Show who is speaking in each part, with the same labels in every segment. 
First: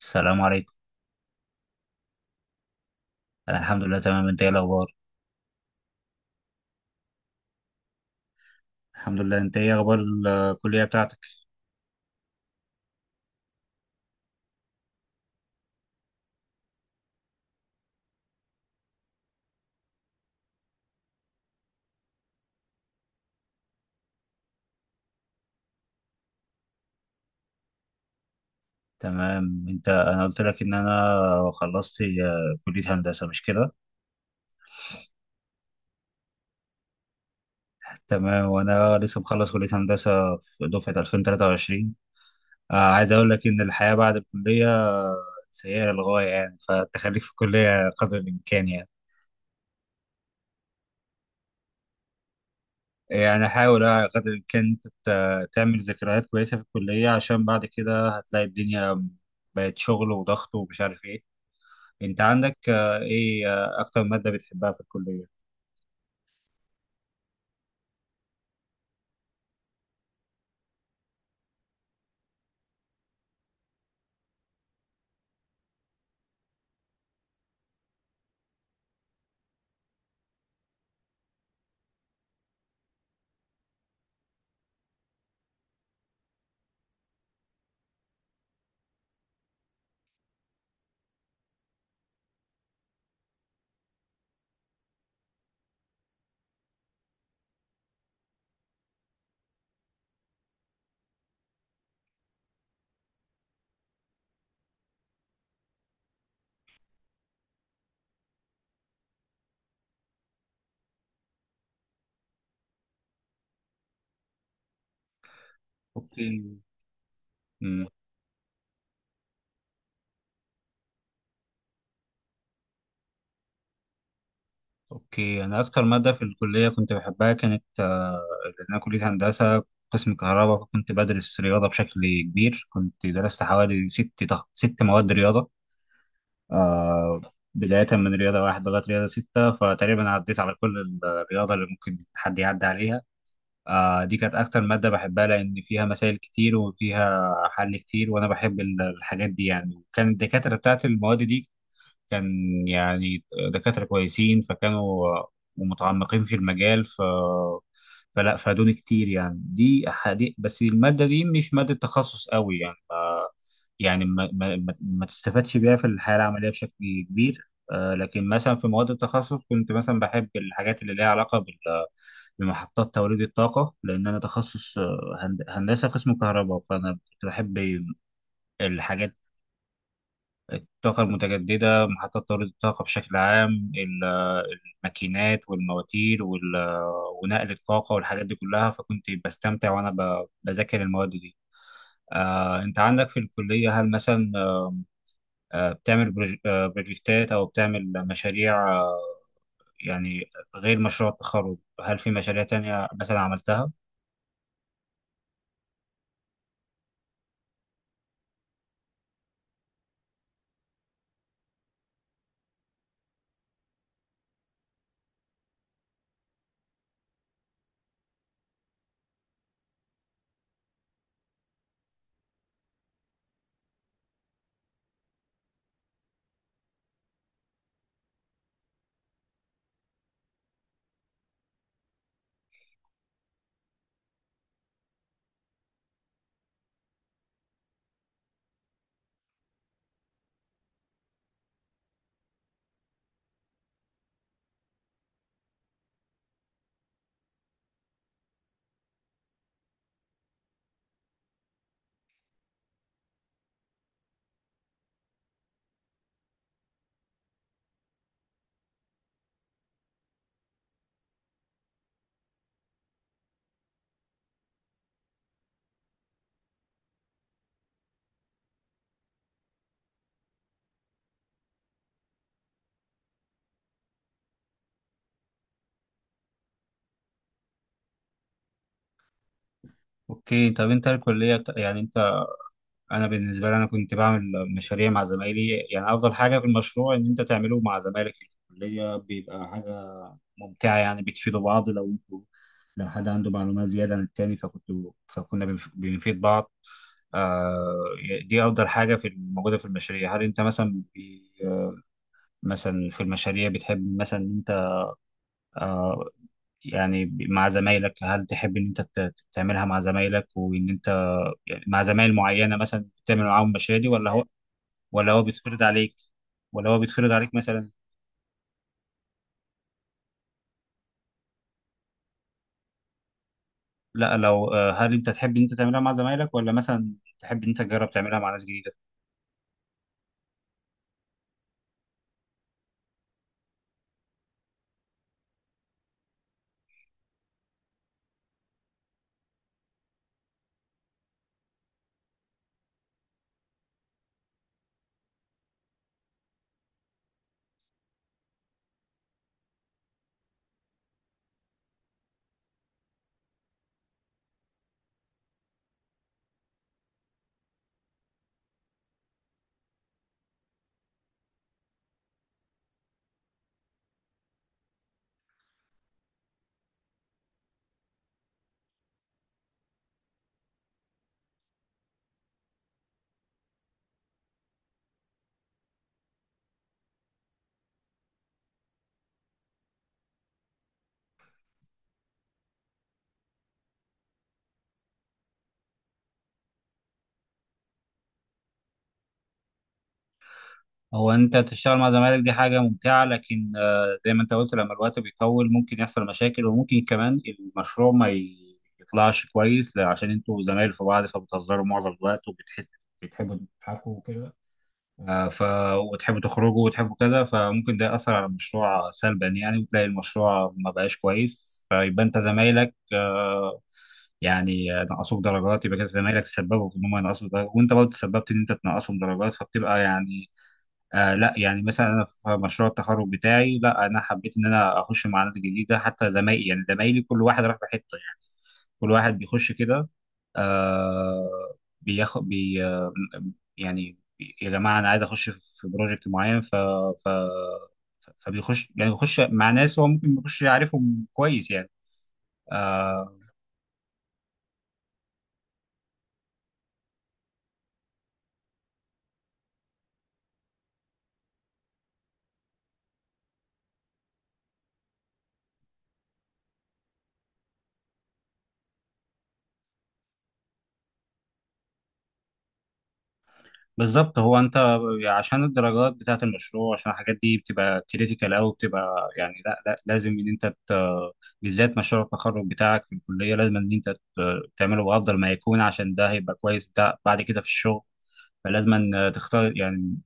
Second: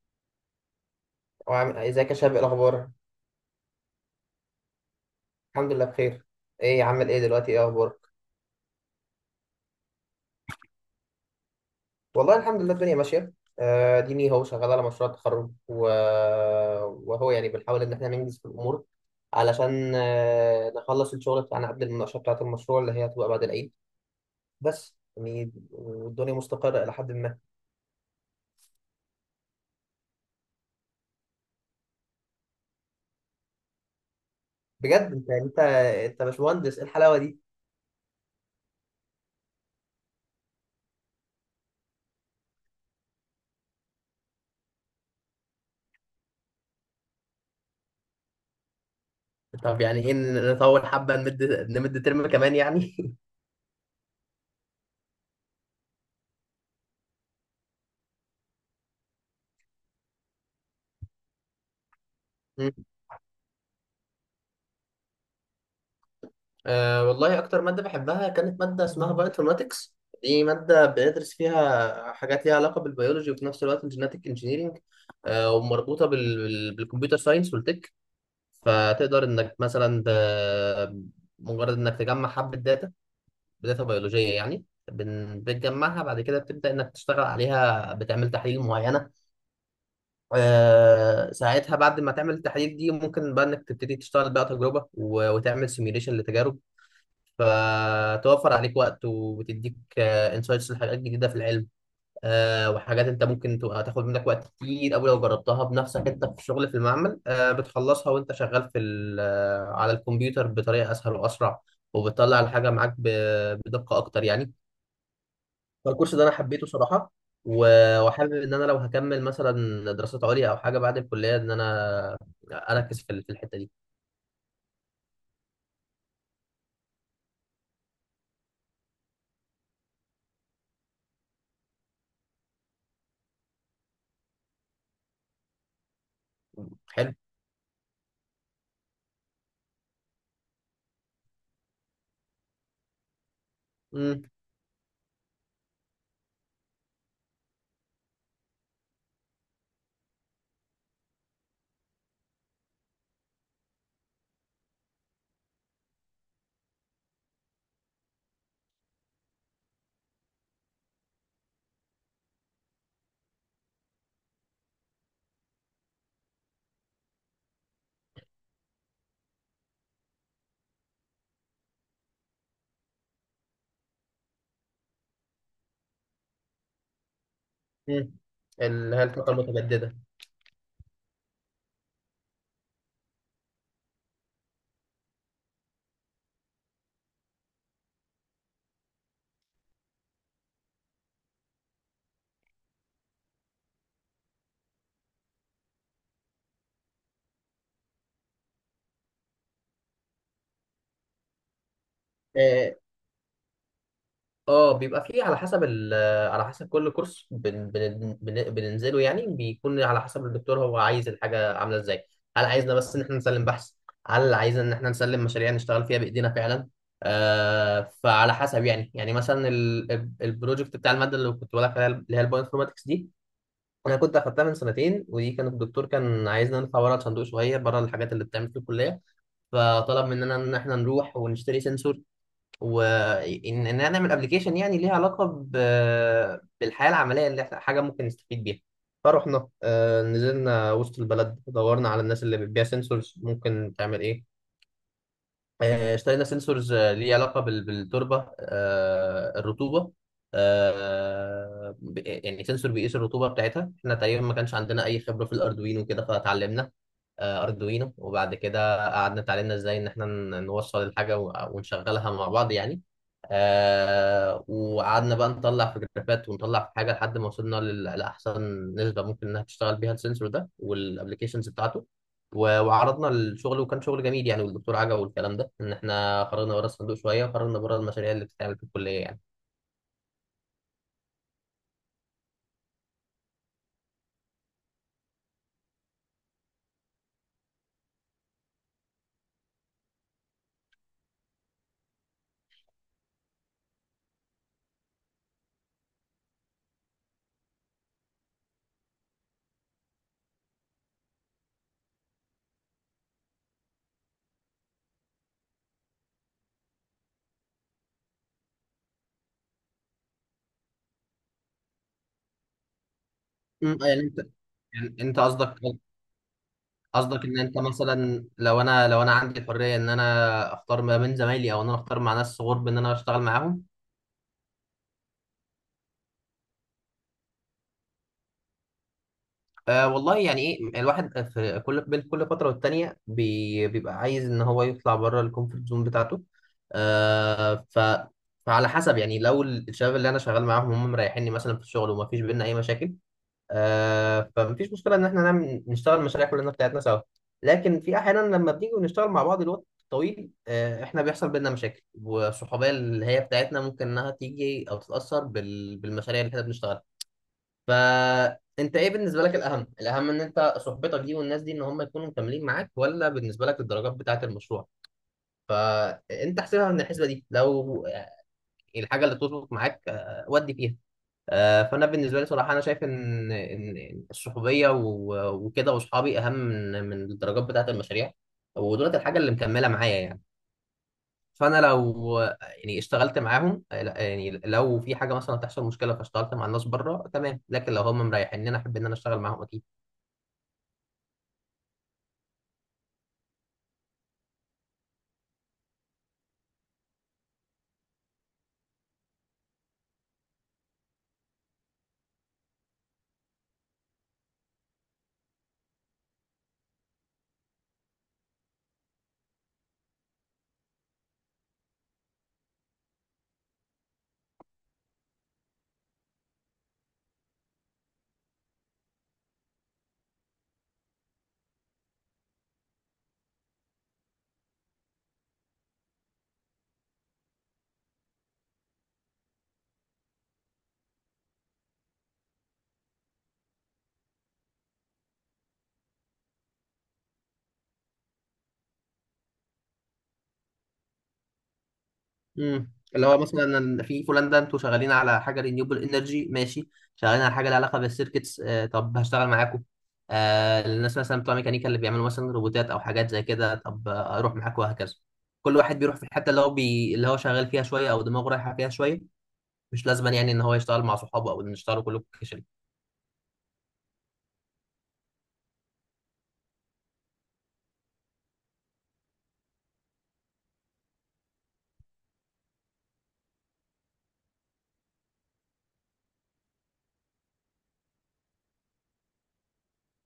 Speaker 1: السلام عليكم.
Speaker 2: وعامل ازيك يا شباب؟ إيه الاخبار؟
Speaker 1: انا الحمد لله تمام، انت ايه الاخبار؟
Speaker 2: الحمد لله بخير. ايه عامل ايه دلوقتي؟ ايه اخبارك؟
Speaker 1: الحمد لله، انت ايه اخبار الكليه بتاعتك؟
Speaker 2: والله الحمد لله الدنيا ماشيه. ديني هو شغال على مشروع التخرج و... وهو يعني بنحاول ان احنا ننجز في الامور، علشان نخلص الشغل بتاعنا قبل المناقشه بتاعه المشروع اللي هي هتبقى بعد العيد. بس يعني والدنيا مستقره الى حد ما.
Speaker 1: تمام. انت انا قلت لك ان انا خلصت كليه هندسه، مش كده؟
Speaker 2: بجد انت انت باشمهندس، ايه الحلاوه دي!
Speaker 1: تمام، وانا لسه مخلص كليه هندسه في دفعه 2023. عايز اقول لك ان الحياه بعد الكليه سيئه للغايه يعني، فالتخليك في الكليه قدر الامكان يعني.
Speaker 2: طب يعني ايه، نطول حبه، نمد ترم كمان يعني.
Speaker 1: يعني حاول قدر الامكان تعمل ذكريات كويسه في الكليه، عشان بعد كده هتلاقي الدنيا بقت شغل وضغط ومش عارف إيه. انت عندك ايه اكتر مادة بتحبها في الكلية؟
Speaker 2: أه والله أكتر مادة بحبها كانت مادة اسمها بايوانفورماتكس. دي مادة بندرس فيها حاجات ليها علاقة بالبيولوجي، وفي نفس الوقت الجيناتيك انجينيرينج. أه ومربوطة بالكمبيوتر ساينس والتك. فتقدر إنك مثلا مجرد إنك تجمع حبة داتا، بداتا بيولوجية يعني. بتجمعها، بعد كده بتبدأ إنك تشتغل عليها، بتعمل تحاليل معينة. أه ساعتها بعد ما تعمل التحاليل دي ممكن بقى إنك تبتدي تشتغل بقى تجربة وتعمل سيميوليشن لتجارب، فتوفر عليك وقت وبتديك انسايتس لحاجات جديده في العلم. وحاجات انت ممكن تبقى تاخد منك وقت كتير قوي لو جربتها بنفسك انت في الشغل في المعمل، بتخلصها وانت شغال في على الكمبيوتر بطريقه اسهل واسرع، وبتطلع الحاجه معاك بدقه اكتر يعني. فالكورس ده انا
Speaker 1: اوكي.
Speaker 2: حبيته صراحه.
Speaker 1: مم.
Speaker 2: و- وحابب ان انا لو هكمل مثلا دراسات عليا او حاجه بعد الكليه ان انا اركز في في الحته دي.
Speaker 1: اوكي، انا اكتر مادة في الكلية كنت بحبها كانت لأن انا كلية هندسة قسم كهرباء، فكنت بدرس رياضة بشكل كبير. كنت درست حوالي ست مواد رياضة.
Speaker 2: حلو.
Speaker 1: آه. بداية من رياضة واحد لغاية رياضة ستة، فتقريبا عديت على كل الرياضة اللي ممكن حد يعدي عليها. دي
Speaker 2: امم.
Speaker 1: كانت أكتر مادة بحبها، لأن فيها مسائل كتير وفيها حل كتير، وأنا بحب الحاجات دي يعني. وكان الدكاترة بتاعت المواد دي كان، يعني، دكاترة كويسين، فكانوا ومتعمقين في المجال، فلا فادوني كتير. يعني دي حديث، بس المادة دي مش مادة تخصص قوي، يعني ما تستفادش بيها في الحياة العملية بشكل كبير. لكن مثلا في مواد التخصص كنت مثلا بحب الحاجات اللي ليها علاقة بمحطات توليد الطاقة، لأن أنا تخصص هندسة قسم كهرباء، فأنا كنت بحب
Speaker 2: امم، اللي هي
Speaker 1: الحاجات.
Speaker 2: الطاقه المتجدده.
Speaker 1: الطاقة المتجددة، محطات توليد الطاقة بشكل عام، الماكينات والمواتير ونقل الطاقة والحاجات دي كلها. فكنت بستمتع وأنا بذاكر المواد دي. أنت عندك في الكلية هل مثلا بتعمل بروجكتات أو بتعمل مشاريع؟ يعني غير مشروع التخرج، هل في مشاريع
Speaker 2: آه،
Speaker 1: تانية مثلا عملتها؟
Speaker 2: اه بيبقى فيه على حسب على حسب كل كورس بن بن بن بننزله، يعني بيكون على حسب الدكتور هو عايز الحاجة عاملة ازاي. هل عايزنا بس ان احنا نسلم بحث، هل عايزنا ان احنا نسلم مشاريع نشتغل فيها بايدينا فعلا. فعلى حسب يعني. مثلا البروجكت بتاع المادة اللي كنت بقول لك عليها، اللي هي البايو انفورماتكس دي، انا كنت اخدتها من سنتين، ودي كان الدكتور كان عايزنا نطلع بره الصندوق شوية، بره الحاجات اللي بتتعمل في الكلية. فطلب مننا ان احنا نروح ونشتري سنسور، وان ان انا اعمل ابلكيشن يعني ليها علاقه بالحياه العمليه، اللي احنا حاجه ممكن نستفيد بيها. فرحنا، نزلنا وسط البلد، دورنا على الناس اللي بتبيع سنسورز ممكن تعمل ايه. اشترينا سنسورز ليه علاقه بالتربه، الرطوبه، يعني سنسور بيقيس الرطوبه بتاعتها. احنا تقريبا ما كانش عندنا اي خبره في الاردوينو وكده، فتعلمنا اردوينو، وبعد كده قعدنا اتعلمنا ازاي ان احنا نوصل الحاجه ونشغلها مع بعض يعني. آه وقعدنا بقى نطلع في جرافات ونطلع في حاجه لحد ما وصلنا لاحسن نسبه ممكن انها تشتغل بيها السنسور ده والابلكيشنز بتاعته. و- وعرضنا الشغل، وكان شغل جميل يعني، والدكتور عجبه والكلام ده، ان احنا خرجنا بره الصندوق شويه وخرجنا بره المشاريع اللي بتتعمل في الكليه يعني.
Speaker 1: أوكي. طب أنت الكلية بت- يعني أنت انا بالنسبه لي انا كنت بعمل مشاريع مع زمايلي. يعني افضل حاجه في المشروع ان انت تعمله مع زمايلك في الكليه، بيبقى حاجه ممتعه يعني. بتفيدوا بعض، لو انتوا، لو حد عنده معلومات زياده عن التاني فكنتوا، بنفيد بعض. آه. دي افضل حاجه في موجوده في المشاريع. هل انت مثلا في المشاريع بتحب مثلا ان انت، آه يعني، مع زمايلك، هل تحب ان انت تعملها مع زمايلك، وان انت، يعني، مع زمايل معينه مثلا تعمل معاهم
Speaker 2: أمم،
Speaker 1: المشاريع دي؟
Speaker 2: يعني انت. يعني
Speaker 1: ولا
Speaker 2: انت
Speaker 1: هو
Speaker 2: قصدك
Speaker 1: بيتفرض عليك ولا هو بيتفرض
Speaker 2: قصدك
Speaker 1: عليك
Speaker 2: ان انت
Speaker 1: مثلا؟
Speaker 2: مثلا، لو انا عندي الحريه ان انا اختار ما بين زمايلي، او ان انا اختار مع ناس غرب ان انا اشتغل معاهم.
Speaker 1: لا، لو هل انت تحب ان انت تعملها مع زمايلك، ولا مثلا تحب ان انت تجرب تعملها مع ناس جديده؟
Speaker 2: آه والله يعني ايه، الواحد في كل بين كل فتره والتانيه بيبقى عايز ان هو يطلع بره الكومفورت زون بتاعته. آه ف فعلى حسب يعني. لو الشباب اللي انا شغال معاهم هم مريحيني مثلا في الشغل وما فيش بينا اي مشاكل، فمفيش مشكله ان احنا نشتغل مشاريع كلنا بتاعتنا سوا. لكن في احيانا لما بنيجي ونشتغل مع بعض الوقت طويل، آه احنا بيحصل بينا مشاكل، والصحوبيه اللي هي بتاعتنا ممكن انها تيجي او تتاثر بالمشاريع اللي احنا بنشتغلها. فانت ايه بالنسبه لك الاهم؟ ان انت صحبتك دي والناس دي ان هم يكونوا مكملين معاك، ولا بالنسبه لك الدرجات بتاعه المشروع؟ فانت احسبها من الحسبه دي. لو الحاجه اللي تظبط معاك، ودي فيها، فانا بالنسبه لي صراحه انا شايف ان الصحوبيه وكده واصحابي اهم من الدرجات بتاعه المشاريع. ودولت الحاجه اللي مكمله معايا يعني. فانا لو يعني اشتغلت معاهم، لا، يعني لو في حاجه مثلا تحصل مشكله، فاشتغلت مع الناس بره تمام. لكن لو هم مريحين ان انا احب ان انا اشتغل معاهم اكيد.
Speaker 1: هو انت تشتغل مع زمايلك دي حاجه ممتعه، لكن زي ما انت قلت لما الوقت بيطول ممكن يحصل مشاكل، وممكن كمان المشروع ما ي- يطلعش كويس، عشان انتوا زمايل في بعض فبتهزروا معظم الوقت، وبتحس بتحبوا تضحكوا وكده. آه، ف وتحبوا تخرجوا وتحبوا كذا، فممكن ده يأثر على المشروع سلبا يعني، وتلاقي المشروع ما بقاش كويس، فيبقى انت زمايلك يعني نقصوك درجات، يبقى كده زمايلك تسببوا في ان هم ينقصوا درجات، وانت برضه تسببت ان انت تنقصهم درجات، فبتبقى يعني. آه، لا، يعني مثلا انا في مشروع التخرج بتاعي، لا انا حبيت ان انا اخش مع ناس جديده، حتى زمايلي، يعني زمايلي كل واحد راح بحته يعني. كل واحد بيخش كده، آه بياخد بي آه يعني يا جماعه انا عايز اخش في بروجكت معين، ف ف فبيخش، يعني بيخش مع ناس هو ممكن بيخش يعرفهم كويس يعني.
Speaker 2: امم، اللي
Speaker 1: آه،
Speaker 2: هو مثلا في بولندا انتوا شغالين على حاجه رينيوبل انرجي، ماشي. شغالين على حاجه لها علاقه بالسيركتس، آه طب هشتغل معاكم. آه الناس مثلا بتوع ميكانيكا اللي بيعملوا مثلا روبوتات او حاجات زي كده، طب اروح معاكم، وهكذا. كل واحد بيروح في الحته اللي هو اللي هو شغال فيها شويه، او دماغه رايحه فيها شويه. مش لازم يعني ان هو يشتغل مع صحابه، او ان يشتغلوا كلكم كشري.
Speaker 1: بالظبط. هو انت عشان الدرجات بتاعت المشروع، عشان الحاجات دي بتبقى كريتيكال قوي، بتبقى يعني لا، لازم ان انت ت...، بالذات مشروع التخرج بتاعك في الكليه لازم ان انت ت... تعمله بافضل ما يكون، عشان ده هيبقى كويس بتاع بعد كده في الشغل. فلازم ان تختار يعني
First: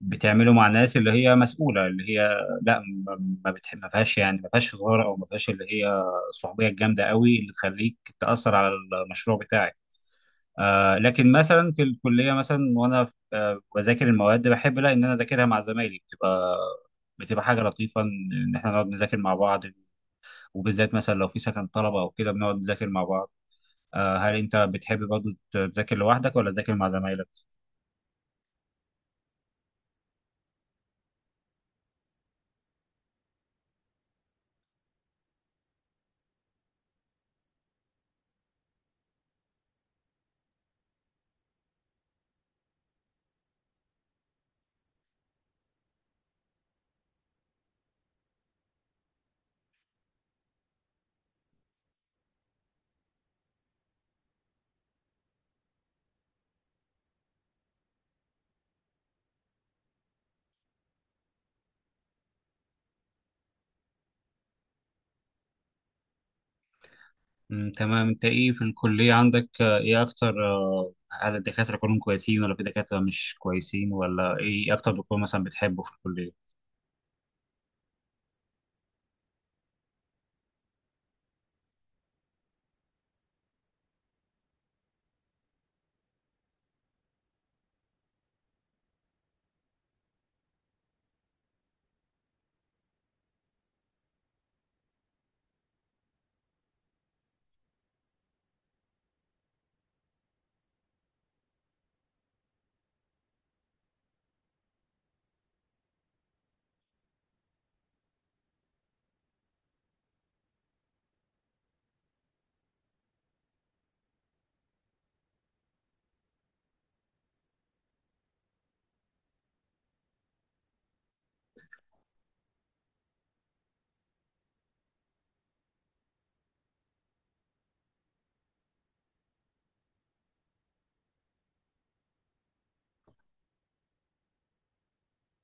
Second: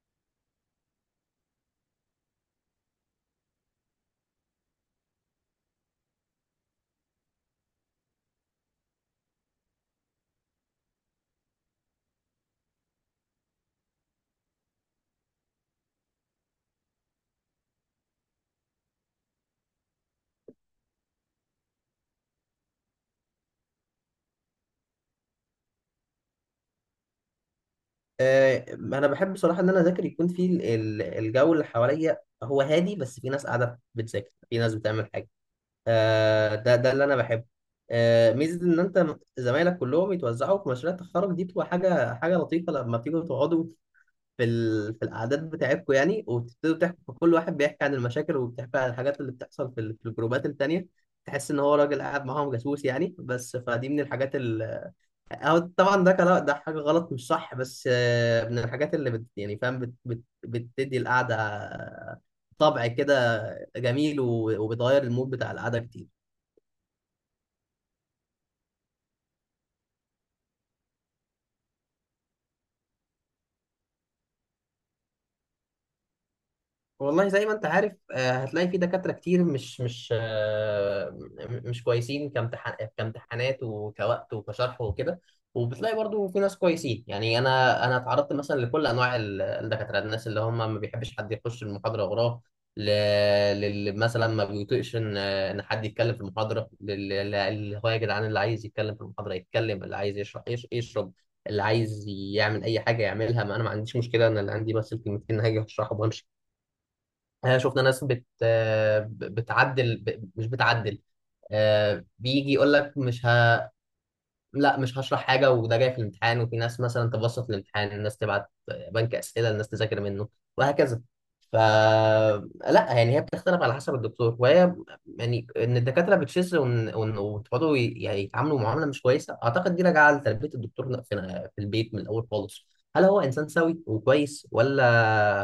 Speaker 1: بتعمله مع ناس اللي هي مسؤوله، اللي هي لا ما ما فيهاش يعني ما فيهاش هزار، او ما فيهاش اللي هي الصحوبيه الجامده قوي اللي تخليك تاثر على المشروع بتاعك. آه، لكن مثلا في الكليه مثلا، وانا بذاكر المواد، بحب لا ان انا اذاكرها مع زمايلي، بتبقى، بتبقى حاجه لطيفه ان إن احنا نقعد نذاكر مع بعض، وبالذات مثلا لو في سكن طلبه او كده بنقعد نذاكر مع بعض. آه، هل انت بتحب برضه تذاكر لوحدك ولا تذاكر مع زمايلك؟
Speaker 2: آه انا بحب بصراحه ان انا اذاكر يكون في الجو اللي حواليا هو هادي، بس في ناس قاعده بتذاكر، في ناس بتعمل حاجه. ده اللي انا بحبه. ميزه ان انت زمايلك كلهم يتوزعوا في مشاريع التخرج دي، بتبقى حاجه لطيفه لما بتيجوا تقعدوا في في القعدات بتاعتكم يعني، وتبتدوا تحكوا، كل واحد بيحكي عن المشاكل وبيحكي عن الحاجات اللي بتحصل في الجروبات التانيه. تحس ان هو راجل قاعد معاهم جاسوس يعني. بس فدي من الحاجات أو طبعا ده كلام، ده حاجه غلط مش صح، بس من الحاجات يعني فاهم، بتدي القعده طبع كده جميل، و... وبتغير المود بتاع القعده كتير.
Speaker 1: مم، تمام. انت ايه في الكليه عندك آه ايه اكتر آه هل الدكاتره كلهم كويسين ولا في دكاتره مش كويسين؟ ولا ايه اكتر دكتور مثلا بتحبه في الكليه؟
Speaker 2: والله زي ما انت عارف، هتلاقي في دكاترة كتير مش مش آه، م- مش كويسين، كامتحان، وكوقت وكشرح وكده. وبتلاقي برضو في ناس كويسين يعني. انا اتعرضت مثلا لكل انواع الدكاترة. الناس اللي هم ما بيحبش حد يخش المحاضرة وراه، ل- للي مثلا ما بيطيقش ان حد يتكلم في المحاضرة، اللي هو يا جدعان اللي عايز يتكلم في المحاضرة يتكلم، اللي عايز يشرح يشرب، اللي عايز يعمل اي حاجة يعملها، ما انا ما عنديش مشكلة، انا اللي عندي بس الكلمتين هاجي اشرحهم وامشي. شفنا ناس بتعدل مش بتعدل. بيجي يقول لك مش ه... لا مش هشرح حاجة، وده جاي في الامتحان. وفي ناس مثلا تبسط الامتحان، الناس تبعت بنك أسئلة، الناس تذاكر منه، وهكذا. لا يعني هي بتختلف على حسب الدكتور. وهي يعني ان الدكاترة بتشذ وتقعدوا يعني يتعاملوا معاملة مش كويسة، أعتقد دي راجعة لتربية الدكتور في في البيت من الأول خالص. هل هو إنسان سوي وكويس، ولا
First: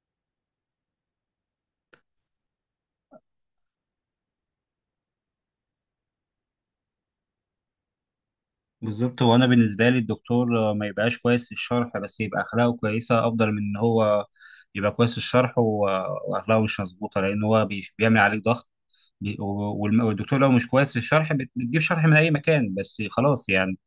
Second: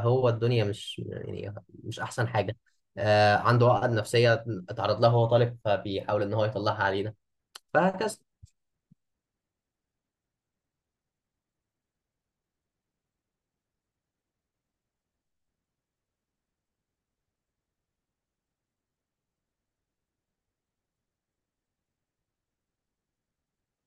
Speaker 2: هو الدنيا مش يعني مش أحسن حاجة. آه عنده عقد نفسية اتعرض لها وهو طالب، فبيحاول إن هو يطلعها علينا، فهكذا.
Speaker 1: بالظبط. هو انا بالنسبه لي الدكتور ما يبقاش كويس في الشرح، بس يبقى اخلاقه كويسه، افضل من ان هو يبقى كويس في الشرح واخلاقه مش مظبوطه، لان هو بيعمل عليك ضغط. والدكتور لو مش كويس في الشرح بتجيب شرح من اي مكان بس خلاص يعني.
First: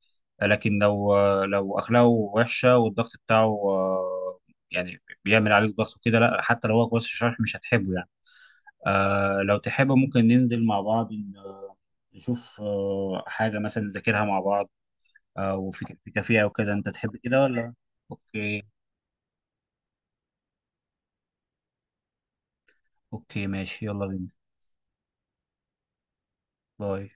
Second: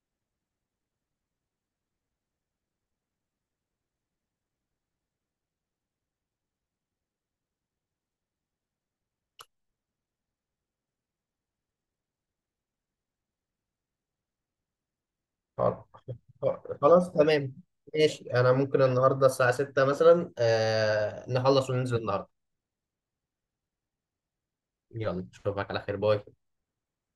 Speaker 1: لكن لو لو اخلاقه وحشه والضغط بتاعه يعني بيعمل عليك ضغط وكده، لا حتى لو هو كويس في الشرح مش هتحبه يعني. آه، لو تحب ممكن ننزل مع بعض نشوف حاجه مثلا نذاكرها مع بعض، وفي في كافيه او كده. انت
Speaker 2: خلاص
Speaker 1: تحب كده
Speaker 2: تمام،
Speaker 1: ولا؟
Speaker 2: ماشي، انا
Speaker 1: اوكي.
Speaker 2: ممكن النهارده الساعه 6 مثلا، نخلص وننزل النهارده.
Speaker 1: اوكي، ماشي، يلا بينا.
Speaker 2: يلا اشوفك على خير، باي.
Speaker 1: باي.